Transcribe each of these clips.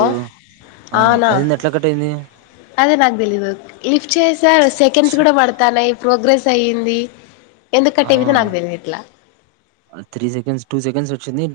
ఆ ఆ ఆనా అదేంది అట్లా కట్ అయింది అదే నాకు తెలీదు. లిఫ్ట్ చేస్ సార్ సెకెండ్స్ ఛ కూడా పడతన్నయి ప్రోగ్రెస్ టయ్యింది. ఆ త్రీ సెకండ్స్ టూ సెకండ్స్ వచ్చింది.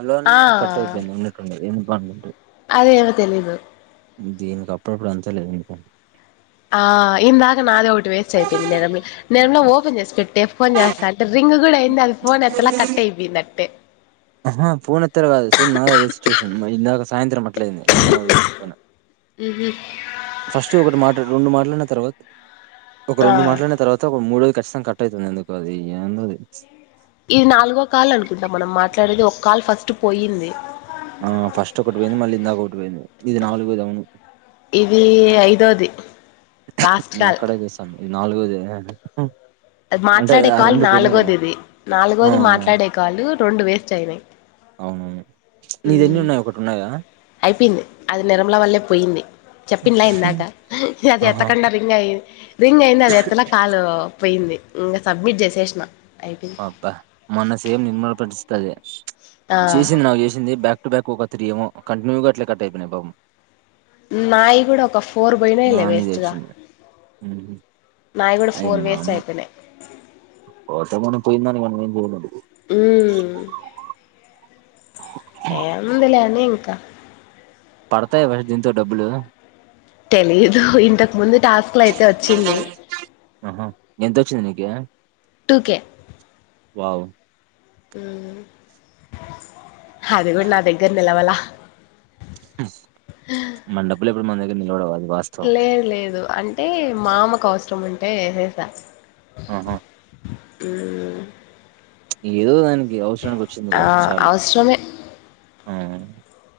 అలోన్న ఆ కట్ అయిపోయింది ఉన్నట్టుండీ ఏం వన్ టూ అదేమో తెలీదు. దీనికి అప్పుడప్పుడు అంతేలే ఇంక ఆ ఇందాక నాదే ఒకటి వేస్ట్ అయిపోయింది నిర్మల నిర్మల ఓపెన్ చేసి పెట్టటి ఫోన్ చేస్తా అంటే రింగ్ కూడా అయింది అది ఫోన్ ఎత్తలా కట్ అయిపోయిందట్టే ఆహా ఫోనేత్తర కాదు సేమ్ నాదదే సిట్యువేషన్ ఇందాక సాయంత్రం మ అట్లయింది నిర్మాల గారితోనే ఉహూ ఫస్ట్ ఒకటి మాట రెండు మాట్లన్న తర్వాత ఒక ఆ రెండు మాట్లాడిన తర్వాత ఒక మూడోది ఖచ్చితంగ కట్ అయితుంది ఎందుకో అది ఏందో అది ఇది నాలుగో కాల్ అనుకుంటా మనం మాట్లాడేది ఒక కాల్ ఫస్ట్ పోయ్యింది. ఆ ఫస్ట్ ఒకటి పోయింది మళ్ళీ ఇందాక ఒకటి పోయింది ఇది నాలుగోది అవును ఇది ఐదోది లాస్ట్ మేము కాల్ అక్కడే చేస్తానము ఇది నాలుగోదే అది మాట్లాడే కాల్ నాలుగోది ఆ నాలుగోది మాట్లాడే కాల్ లు రెండు వేస్ట్ అయినాయి అవునవును నీది ఎన్ని ఉమ్ ఉన్నాయి ఒకటి ఉన్నాయా అయిపోయింది అది నిర్మల వల్లే పోయింది చెప్పిండిలే ఇందాక అది ఆహా ఎత్తకుండా రింగ్ అయి రింగ్ అయింది అది ఎత్తలే కాల్ పోయింది ఇంకా సబ్మిట్ చేసేసిన అయిపోయింది అబ్బా మొన్న సేమ్ నిర్మల పరిస్థితి అదే ఆ చేసింది నాకు చేసింది బ్యాక్ టు బ్యాక్ ఒక త్రి ఏమో కంటిన్యూగా అట్లే కట్ అయిపోయినాయి పాపం నాయి కూడా ఒక ఫోర్ నా పోయినయిలే మీద వేస్ట్ గా ఏడ్చింది నాయి కూడా అయి ఫోర్ వేస్ట్ అయిపోయినాయి ఆస్తమానం పోయిందానికి మనం ఏం చేయలేంలే ఏముంది లేని ఇంకా పడతాయా మరి దీంతో డబ్బులు తెలియదు ఇంతకా ము ముందు టాస్క్ లు అయితే వచ్చింది ఆహా ఎంతొచ్చింది నీకి టూ కె వావ్ హు అది కూడా నా దగ్గర నిలవాలే మన డబ్బులు ఏమన్నా మన దగ్గర నిలబడ అది వాస్తవం లేదు లేదు అం అంటే మామకు అవసరం అంట ఏసేసా ఆహా ఊ ఏదో దానికి ఈ అవసరానికి ఆ వచ్చిందిగా చాలు అవసరమే ఆ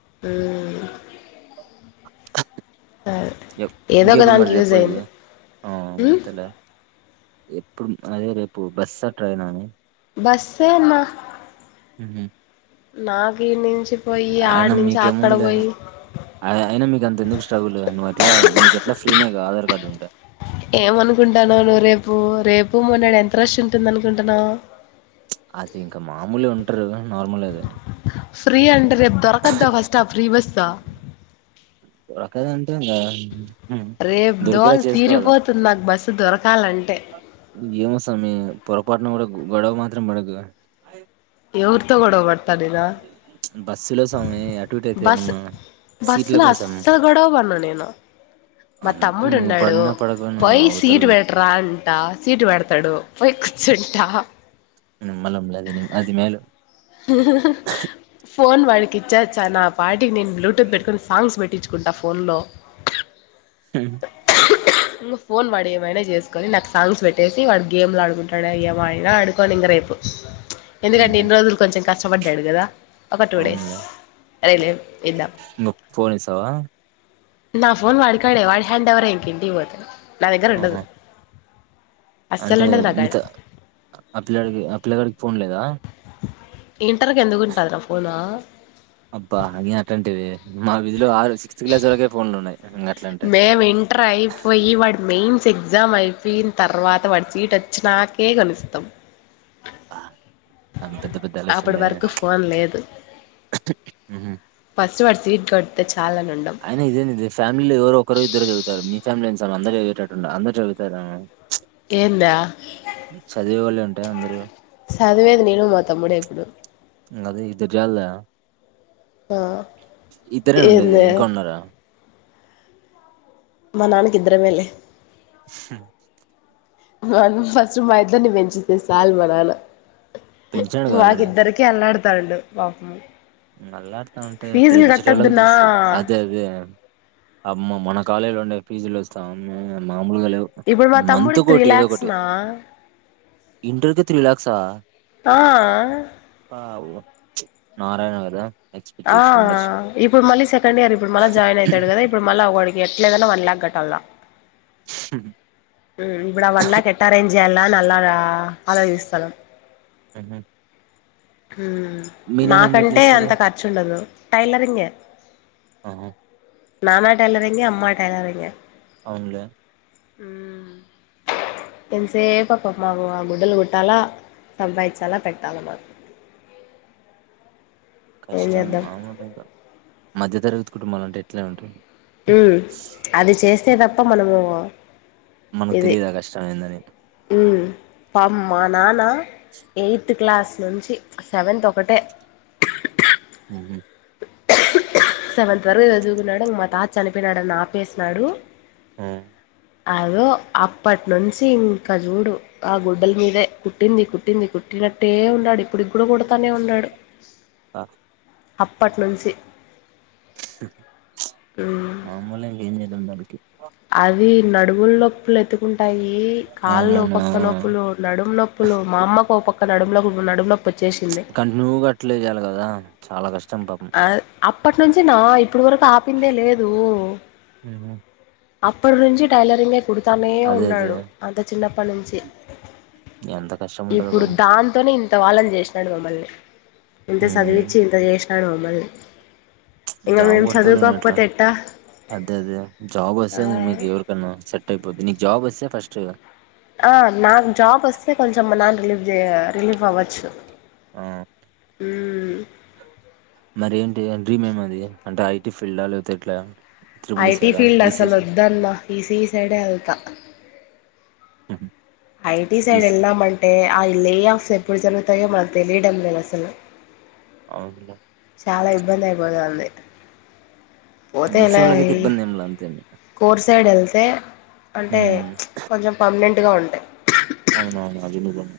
ఉహు ఏ ఏదో ఒక ఇంకేప్పుడు దానికి మరి యూజ్ చెప్పేది అయింది ఆ ఉమ్ తేలే ఎప్పుడు అదే రేపు బస్సా ట్రైనా అని బస్సే అన్న ఉహు. నాకిడ్నించి అయినా మీకేముందు లే అయినా మీకు అంత ఎందుకు స్ట్రగుల్ నువ్వు ఎట్లా మీకు ఎట్లా ఫ్రీనే ఆధార్ కార్డు ఉంటె ఏమనుకుంటానువు నువ్వు రేపు రేపు మన్నాడు ఎంత రష్ ఉంటుంది అనుకుంటున్నావు అది ఇంకా మామూలే ఉంటారు నార్మల్ అది ఫ్రీ అండ్ రేపు దొరకద్దా ఫస్ట్ ఆ ఫ్రీ బస్ కదా రేపు దోల్ తీరిపోతుంది నాకు బస్సు దొరకాలంటే పొపాటున కూడా గుం గోడవ మాత్రం పడకు గా ఎవరుతో గొడవబెడ్తనెను బస్సు లో సామీ అటుఇటైతే ఏమన్నా సీట్ల బస్సులో కోసం అస్సలు గొడవ పడను నేను మా అంటే తమ్ముడు నువ్వు ఉన్నాడు పడినా పడకపోయినా పోయి అవతల సీటు పెట్రా అంటా సీటు పెడతాడు పోయి కూర్చుం టా నిమ్మలంలే అది మేలు ఫోన్ వాడికి ఇచ్చొచా నా పాటికి నేన్ బ్లూటూత్ పెట్టుకోని సాంగ్స్ పెట్టించుకుంటా ఫోన్లో హ్మ్ ఇంగ ఫోన్ వాడు ఏమైనా చేసుకొని నాకు సాంగ్స్ పెట్టేసి వాడు గేమ్లు ఆడుకుంటాడు ఏమైనా ఆడుకొని ఇంగ రేపు ఎందుకంటే ఉహు ఇన్ని రోజులు కష్టపడ్డాడు గదా ఒక టూ డేస్ ఆరైలే ము ఫోన్ఇస్సావా నా ఫోన్ వాడుగాకాడే వాడి హ్యాండవరే ఇంకింటికి పోతే నాదగ్గరుండదు ఆహా అంటే మీ త ఆ పిల్లగాడికి ఆ పిలగాడికి ఫోన్ లే దా ఇంటర్కి ఎందుకు ఉంటుందిర ఫోను అబ్బా అట్ంటవి మా విజ్ల ఆరు సిక్స్త్ క్లాస్ వరకే ఫోన్లు ఉన్నాయి గట్లా అంటే న్స్ ఎగ్జామ్ అయిపోయిన తర్వాత వాటి సీట్ వచ్చినాకేకోనిస్తాం ప అప్పటి వరకు ఫోన్ లేదు హుహు. ఫస్ట్ వాడు సీట్ కట్ అయినా ఇదే ఇది ఫ్యామిలీలో ఎవరో ఒకరో ఇద్దరు చదువుతారు మీ ఫ్యామిలీ సార్ అంద చవిటట్ వున్నారు అంద చవుతార ఏందా చదివేవాళ్ళే ఉంటే అందరూ. చదివేది నేను మా తమ్ముడే ఇప్పుడు అదే ఇద్దరు జలా ఆ ఇద్దరే ఉండేది ఏందే ఇంకా ఉన్నారా మా నాన్నకి ఇద్దర మేలే హు నన్ ఫస్ట్ మా ఇద్దర్ని పెంచితే సాల్ మ నానా పెంచినాడుగా ఆల్రెడీ. మాకిద్దరికి అన్నాడు తలుడు బాపము మళ్లట్లంటే పెంచటోళ్ళకి తెలుస్తది అదే అదే అమ్మ మన కాలేలో నా ఫీజులు వస్తా ఆమ్మో అన్న ఇప్పుడు మా తమ్ముడికి త్రీ లాక్స్ న్న ఇంటర్కి త్రీ లాక్స్ ఆ ఆ అవును ప్చ్ మా నర్మదా ఆ ఇప్పుడు మళ్ళీ సెకండ్ ఇయర్ ఇప్పుడు మళ్ళా జాయిన్ అయితడు కదా ఇప్పు మళ్ళా ఒడికి ఎట్లేదన్నా వన్ లాక్ కట్ అల ఉ ఇపుడు ఆ వన్లక్ ఎట అరెన్ జనా నలగా ఆలోజిస్తారు ఉహు ఊ మీలోనే ఏం జాబ్ నాకంటే చేస్తారు అంత ఖర్చు ఉండదు టైలరింగే ఆహా నానా టైలరింగే అమ్మా టైలరింగే అవున్ లే ఊమ్ ఎంతసేప పాపం మాకు ఆ గుడ్డలు కుట్టాలా సంబంయిచాల పెట్టాలా మాకు ఏం కష్టం చేద్దాం మాములుగా మధ్యతరగతి కుటుంబాల అంటే ఇట్లనే ఉంటరు ఉ అది చేసి సేదప్ప మనము మనకు తెలీదు ఆ కష్టం ఏందని పామ్ మా నాన్న ఎయిత్ క్లాస్ నుంచి సెవెంతత్ ఒకటే ఉ హు సెవెంత్ వరగు జదువుకున్నాడు ఇంగ్ మాతత్ చనిపెనాడని ఆపేసినాడు ఆ అదో అప్పటినుంచి ఇంకా జూడు. ఆ గుడ్డల మీదే కుట్టింది కుట్టింది కుట్టినట్టే ఉన్నాడు. ఇప్పుడి కూడా కుడతానే ఉన్నాడు. ఆ అప్పట్నుంచి హ్ చ్ మామూలే ఇంగేం జేదం దాని అది నడువుల నొప్ లెతుకుం ఉంటాయి కాళ్ ఒ అవునవును ఆ పక్క నొప్పులు నడుము నొప్పులు మా అమ్మకు ఒక పక్ ఒక నడుమ్లకు నడునొప్ కంటిన్యూగా అట్లేజెయాలి గదా చాలా గాష్ అయ్ ఆప్ ప్పటి నుంచి నా ఇప్పడు వరకు ఆపిందే లేదు ఉ హు అప్పుడ్నుంచి టడైలరింగే కుడుత్ తనే అదే అదే ఉన్నాడు అంత చిన్నప్ ప్ప నుంచి ఎంత కష్టం ఉంటదో ఇప్పుడు పాపం దాంతోనే ఇన్ త్తవళ్ళని జేస్నడు మమ్మల్ని ఎంత ఉమ్ సదివిచి ఇంత జెస్ నడ్ మమ్మల్ని ఇంగ జాబ్ మేము గోడతవ్లే నువేట్ల చదువుకోకపోతే ఎట్టా అదే అదే జాబ్ ఆ సే మీకి ఎవరికన్నా సెటైపొది నిక్ జాబ్ వస్తే ఫస్ట్ ఆ నాకు జాబ్ వస్తే కొంచెం మా నాన్ రిలీఫ్ జేయ రిలీఫ్ అవ్వచ్చు ఆ మ్మ్ మరి ఏంటి డ్రీమ్ ఏమదీ అంటే ఐటీ ఫీల్డ్ ఆ లేపోతే ఇట్లా ఐటి ఫీల్డ్ అసలోద్దన్న ఈ సీ ఈ సైడే ఎళ్తా ఉ హ్ ఐటి సైడ్ ఎల్లమంటే ఆ లే ఆఫ్స్ ఎప్పుడు జరుగుతాయో మకు తెలియడం లేదు అస్సలు అవున్లే చాలా ఇబ్బంది అయిపోతది పోతే ఈసీ ఇలా వాళ్ళకైతే ఇబ్బంది ఏం లే అంతేమి కోర్ సైడ్ వెళ్తే అంటే హ్మ్ కొంచెం పమనెంట్గా ఉంటాయి అవునవును అది నిజమే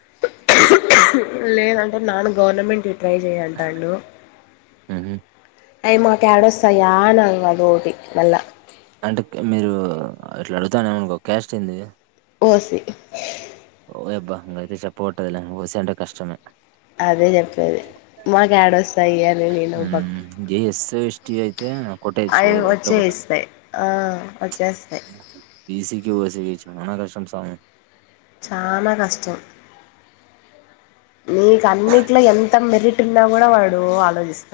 లేదంటే నాన్న గవర్నమెంట్ ఇ ట్రై చేయంటాండు ఆ అవి మాకు ఏడ వస్తాయా నాన్న బోటి మళ్ళా అంటే మీరు ఇట్లా అడుగుతానే ఏమనుకో క్యాష్ ఏంది ఓసి ఓ ఎబ్బాచ పోట్టదులే పోసంట కష్టమే అదే చెప్పేది మాక్యాడోస్ తయ్య జ ఎస్ ఎస్టి అయితే కొటేచ్ ఇచ్చు అవి ఎట్ల కొట్ట వచ్చేస్తాయి ఆ వచ్చేస్తాయి ఇసికి ఓసికి చాన ప్రశంసాయం చనాా కష్టం నీకు అన్నిట్లో ఎంత మెరిట్ ఉన్నా కూడా వాడు ఆలోచిస్తా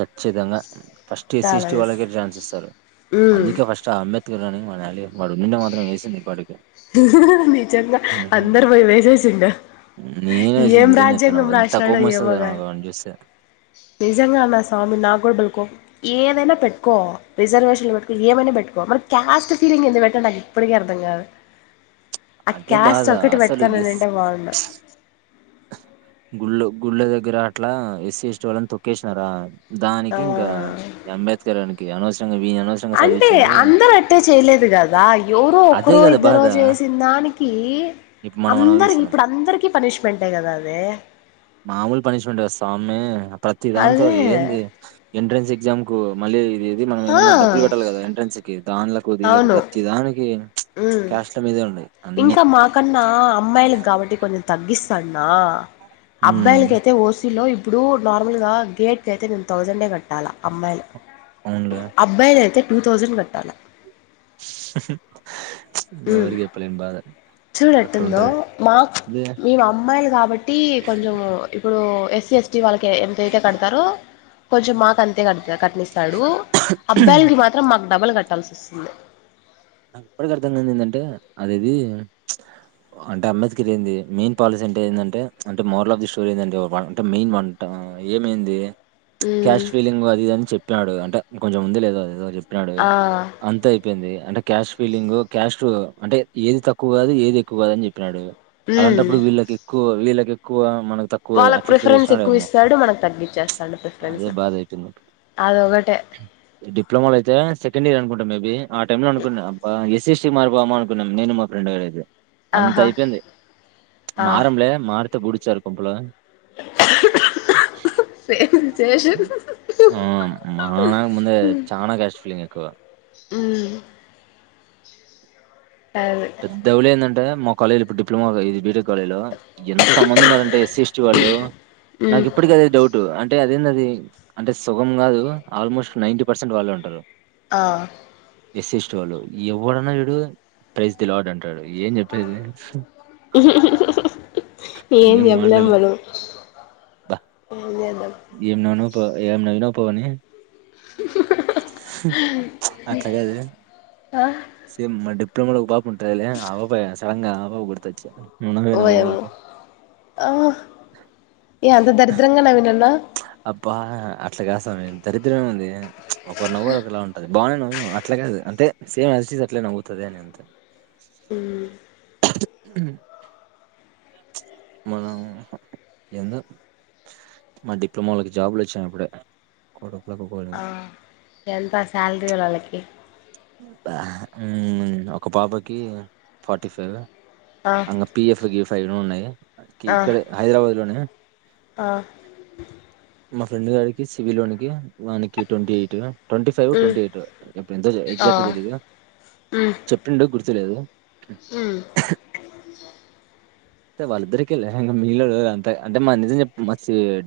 ఖచ్చితంగా ఫస్ట్ ఎస్సీస్టి కాలస్ వాళ్ళకే రాసి ఇస్తారు ఉమ్ అందుకే ఫస్ట్ ఆ అమ్ ఇనింగ్ మనాలి య వాడు నిన్న మాత్రం వేసింది వాడికి నిజంగా అందరు పోయి వేసేసిండు నేనే వేసింది ఏం నిజం చెప్పాను రాజ్యాంగం ఎంత కోపం వస్త దోనాకు వాడిని చూస్తే నిజంగానా స్వామి నా గోడ బలే కోపం ఏదైనా పెట్టుకో రిజర్వేషన్లు పెట్టుకో ఏమైనా పెట్టుకో మరి కాస్ట్ ఫీలింగ్ ఏంది పెట్టండి నాకు ఇప్పటికీ అర్థం కాదు ఆ అదే క్యాస్ట్ బాధ ఒకటి అసలు ఎస్ పెడతానుంటంటే బాగుం గుళ్ళ గుళ్ల దగ్గర అట్లా ఎస్స్ స్టి వాళ్ళని తొక్కేసినారా ఆ దానికి ఇంకా అంబేద్కర్ అనికి ఇ అనోసరం అంటే అందరు అట్టే చేయలేదు కదా ఎవరో అదే ఒకరో కదా ఇద్దరు బాధ చేసిన దానికి ఇప్పుడు మనం అందరి అనుభవిస్తున్నాం ఇప్పుడు అందరికి పనిష్మెంట్ మామూలు పనిష్మెంట్ స్వామిప్రతి దాంతో అదే ఏంది ఎంట్రన్స్ ఎగ్జామ్ కుమళ్ళి ఇది మనం ఆ ఏమన్నా డబ్బులు కట్టాలి కదా ఎంట్రన్స్ కి దాన్లకు వీళ్లకు అవును ప్రతి దానికి ఉమ్ క్యాస్ల మీద ఇంకా మాకన్నా అమ్మాయిల కాబట్టి కొంచెం తగ్గిస్తంది నా ఉమ్ అబ్బాయిలకైతే ఓసీలో ఇప్పుడు నార్మల్ గా గేట్ క అయితే నేను థౌజండే కట్టాల అమ్మాయిలు అవునులే అబ్బాయిల అయితే టూ థౌజండ్ కట్టాలా ఎవరికి ఎప్పలేం చూడు ఏట్టుందో మాకు ఇదే మేము అమ్మాయిలు కాబట్టి కొంచెం ఇప్పుడు సి ఎస్ టీ వాల్లకు ఓకే ఎంత అయితే కడతారో కొంచెం మాకు అంతే కట్ కట్టనిస్తాడు. అబ్బాయిలకి మాత్రం మాకు డబల్ కట్ పెట్టాల్సి వస్తుంది. నాకు ఇప్పటికి అర్థంగాంది. ఏంటంటే అది ఇది అంటే అంబేద్కర్ ఏంది మెయిన్ పాలసీ అంటే ఏందంటే అంటే మోరల్ ఆఫ్ ది స్టోరీ ఏందంటే అంటే మెయిన్ వంట ఏమైంది. ఉమ్ క్యాస్ట్ ఫీలింగ్ అది ఇది అని చెప్ప ట్లాడు అంటె కొంచెం ఉంది. లేదొ ఏదో జెప్పి ఇప్పడు అడుగు ఆ అంత అయిపోయింది. అంటే క్యాస్ట్ ఫీలింగ్ క్యాస్ట్ అంటే ఏది తక్కువ గాదు. ఏది ఎక్కువ గా. అని జే ప్పడు ఉమ్ అలాంటప్పుడు వీళ్ళకి ఎక్కువ వీళ్ళ ఎక్కువ మనకు తక్కువ వాళ్ళకి అట్లె ఎట్ల ప్రిఫరెన్స్ ఎక్కువ చేసిన్డేమో ఇస్తాడు మనకు తగ్గిచ్చేస్తాడు అదే ప్రిఫరెన్స్ బాధ అయితుంది. అదొకటే డిప్లమాలో అయితే సెకండ్ ఇయర్ అనుకుంటా మేబి ఆ టైం లో అ కున్న అబ్బ ఏస్ ఎస్ చి మారిపోమనుకున్నాం. నేను మా ఫ్రేండ్ గాడు అయితే అంత ఆహా అయిపోయింది. ఆ మారంలే మారు త పుడిచ్చారు పంపులో సేమ్ సిచువేషన్ ఆ మనాకన్న ముందే చానా కసిపోయింది ఎక్కువ హ్ పెద్దవులీ ఏందాంటే మొ కాలేజిల ఇప్పుడు డిప్లమగ ఇది బీ టెక్ కాలేజీ లో ఎంత మంది ఉన్నారుంటే ఎస్సి ఎస్టీ వాళ్ళు ఉమ్ నాకు ఇప్పటి ఆదే డౌట్ అం అంటే అదేందది అంటే సుగం గాదు ఆల్మోస్ట్ నైన్ట్టి పర్సెంట్ వాళ్ళే ఉంటారు. ఆ ఎస్ ఎస్టీ వాళ్ళు ఎవడన్నా చూడు ప్రైజ్ దిలాడ్ అంటాడు. ఏం చెప్పేది ఏం ఇంకేం మాట్లడా చెప్పలేం మనం ల ఏం చేద్దాం ఏం నను పో ఏం నవ్వినావుపో అని అట్లా గాదు ఆ సేమ్ మ డిప్లమో లో ఒక పాప ఉంటది లే ఆ పాప సడంగా ఆ పాప గుర్తొచ్చింది. నువ్వు నవ్వే ఓయమ్మో నవ్వడానికి. ఆ ఇగ అంత దరిద్రంగా నవ్వినన్న నవ్వినవ్ దరిద్రం ఏమి ఉంది. ఒక నవ్వు ఒకలా ఉంటంది బాగానే నవ్వినవ్ అట్లానీ గదు అంటే సేమ్ యాజ్ ఇట్ ఇస్ అట్లనే పోతది అని అంతే. ఉమ్ హ మనం ఏందో మా డిప్లొమోళ్ళకి జాబులు వచ్చినయ్ ఇప్పుడే ఆ [unintelligible] ఎంత శాలరీలు వా వాళ్ళకి. ఉమ్ ఒక పాపకి ఫార్టీ ఫైవ్ ఆ అంగ పి ఎఫ్ గీ ఎఫ్ అవన్నీ ఉన్నాయి, ఆ ఇక్కడే హైదరాబాద్ లోనే ఆ మా ఫ్రెండ్ గాడికి సివిలోనికి వానికి ట్వంటీ ఎయిట్. ట్వంటీ ఫైవ్ ఉమ్ ట్వంటీ ఎయిట్ ఇప్పుడు ఎంతో చెయ్ ఆ ఎజాక్ట్ తెలీదుగా ఉమ్ చెప్పిండు గుర్ తెలేదు ఉమ్ టె వాళ్ళద్దరికే లే ఇంగ మిగిలినోళ్లు అంత అంటే మా నిజం చెప్ మ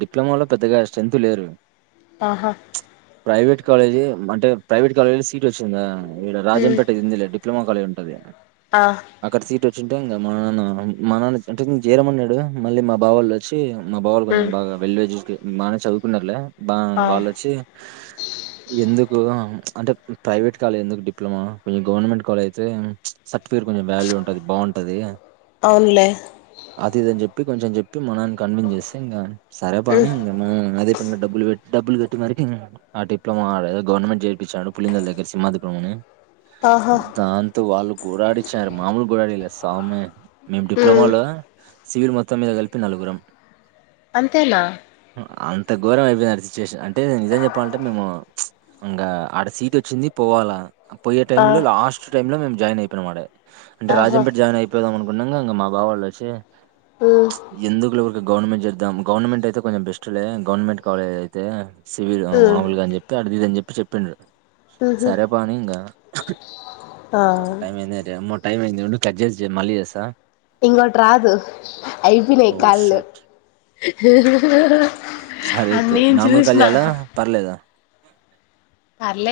డిప్లొమాల్లో పెద్దగా స్ట్రెంత్ లేరు. ఆహా ప్రైవేట్ కాలేజీ అంటే, ప్రైవేట్ కాలేజీ సీట్ వచ్చిందా. ఇడ ఉమ్ రాజంపేట అయింది లే డిప్లోమా కాలజ్ ఉం [unintelligible] ఆ అక్కడ సీట్ చూడ్డంగా మన ఏమన్న మా నాన్న అంటే జేరమన్నాడు, మళ్ళీ మా బావోళ్ళు వచ్చి మా బావులు కొంచెం ఉమ్ బాగా వెల్డ్ ఎడ్యుక్ మానే చదువుకున్నరులే బ ఆ వాలొచ్చి ఎందుకు అంటే ప్రైవేట్ కాలేజ్ ఎందుకు డిప్లొమా, మీ గవర్నమెంట్ కాలేజ్ అయితే సర్టిఫికేట్ కొంచెం వాల్యూ ఉంటది, బాగుంటది. అవున్లే చెప్పి కొంచెం చెప్పి మనని కన్విన్స్ చేస్తే ఇంకా సరపాను ఉమ్ అదే డబ్బులు డబులుబెట్టి మరి ఆ డిప్లోమా గవర్నమెంట్ చేపిచ్చాడు పులిందల దగ్గర సిమాహింని ఆహా దాంతో వాళ్లు గుడడిచ్చారు, మాములు గుడాడిలే సామి. మేము ఉమ్ డిప్లొమాలో సివిల్ మొత్తం మీద కలిపి నలుగురం. అంతేనా అంత ఘోరం అయిపోయింది ఆడ సిచ్యువేషన్, అంటే నేను నిజం చెప్పాలంటే మేము ఇంకా ఆడ సీట్ వచ్చింది పోవాలా. పోయే ఆ టైంలో లాస్ట్ టైమ్ లో మేమ్ జాన్ అయిపోయినా మటె అంటే ఆహా రాజంపేట జాయిన్ అయిపోయిదాం అను ఉన్నంగ ఇంగ మా బావా వాళ్ళు వచ్చి ఉమ్ ఎందుకులె ఉరికి గవర్నమెంట్ చేద్దాం గవర్నమెంట్ అయితే కొంచెం బెస్ట్ లే గవర్నమెంట్ కాలేజ్ అయితే సివిల్ అ ఉమ్ మాముల్ గా చెప్పి అడిదిది అని చెప్పి చెప్పిండు ఉహు సరేపాని ఇంకా [unintelligible] ఆ [unintelligible] టైం అయింది ఉండు కట్ జెసి జ మళ్ళీచేస్త త ఇంకోటి రాదు. అయిపోయినయి ఓ షట్ కాళ్ళు, సరే ఆ అయితే నేను నార్మల్ కాల్ చూసిన చేయాలా పర్లేదా పర్లే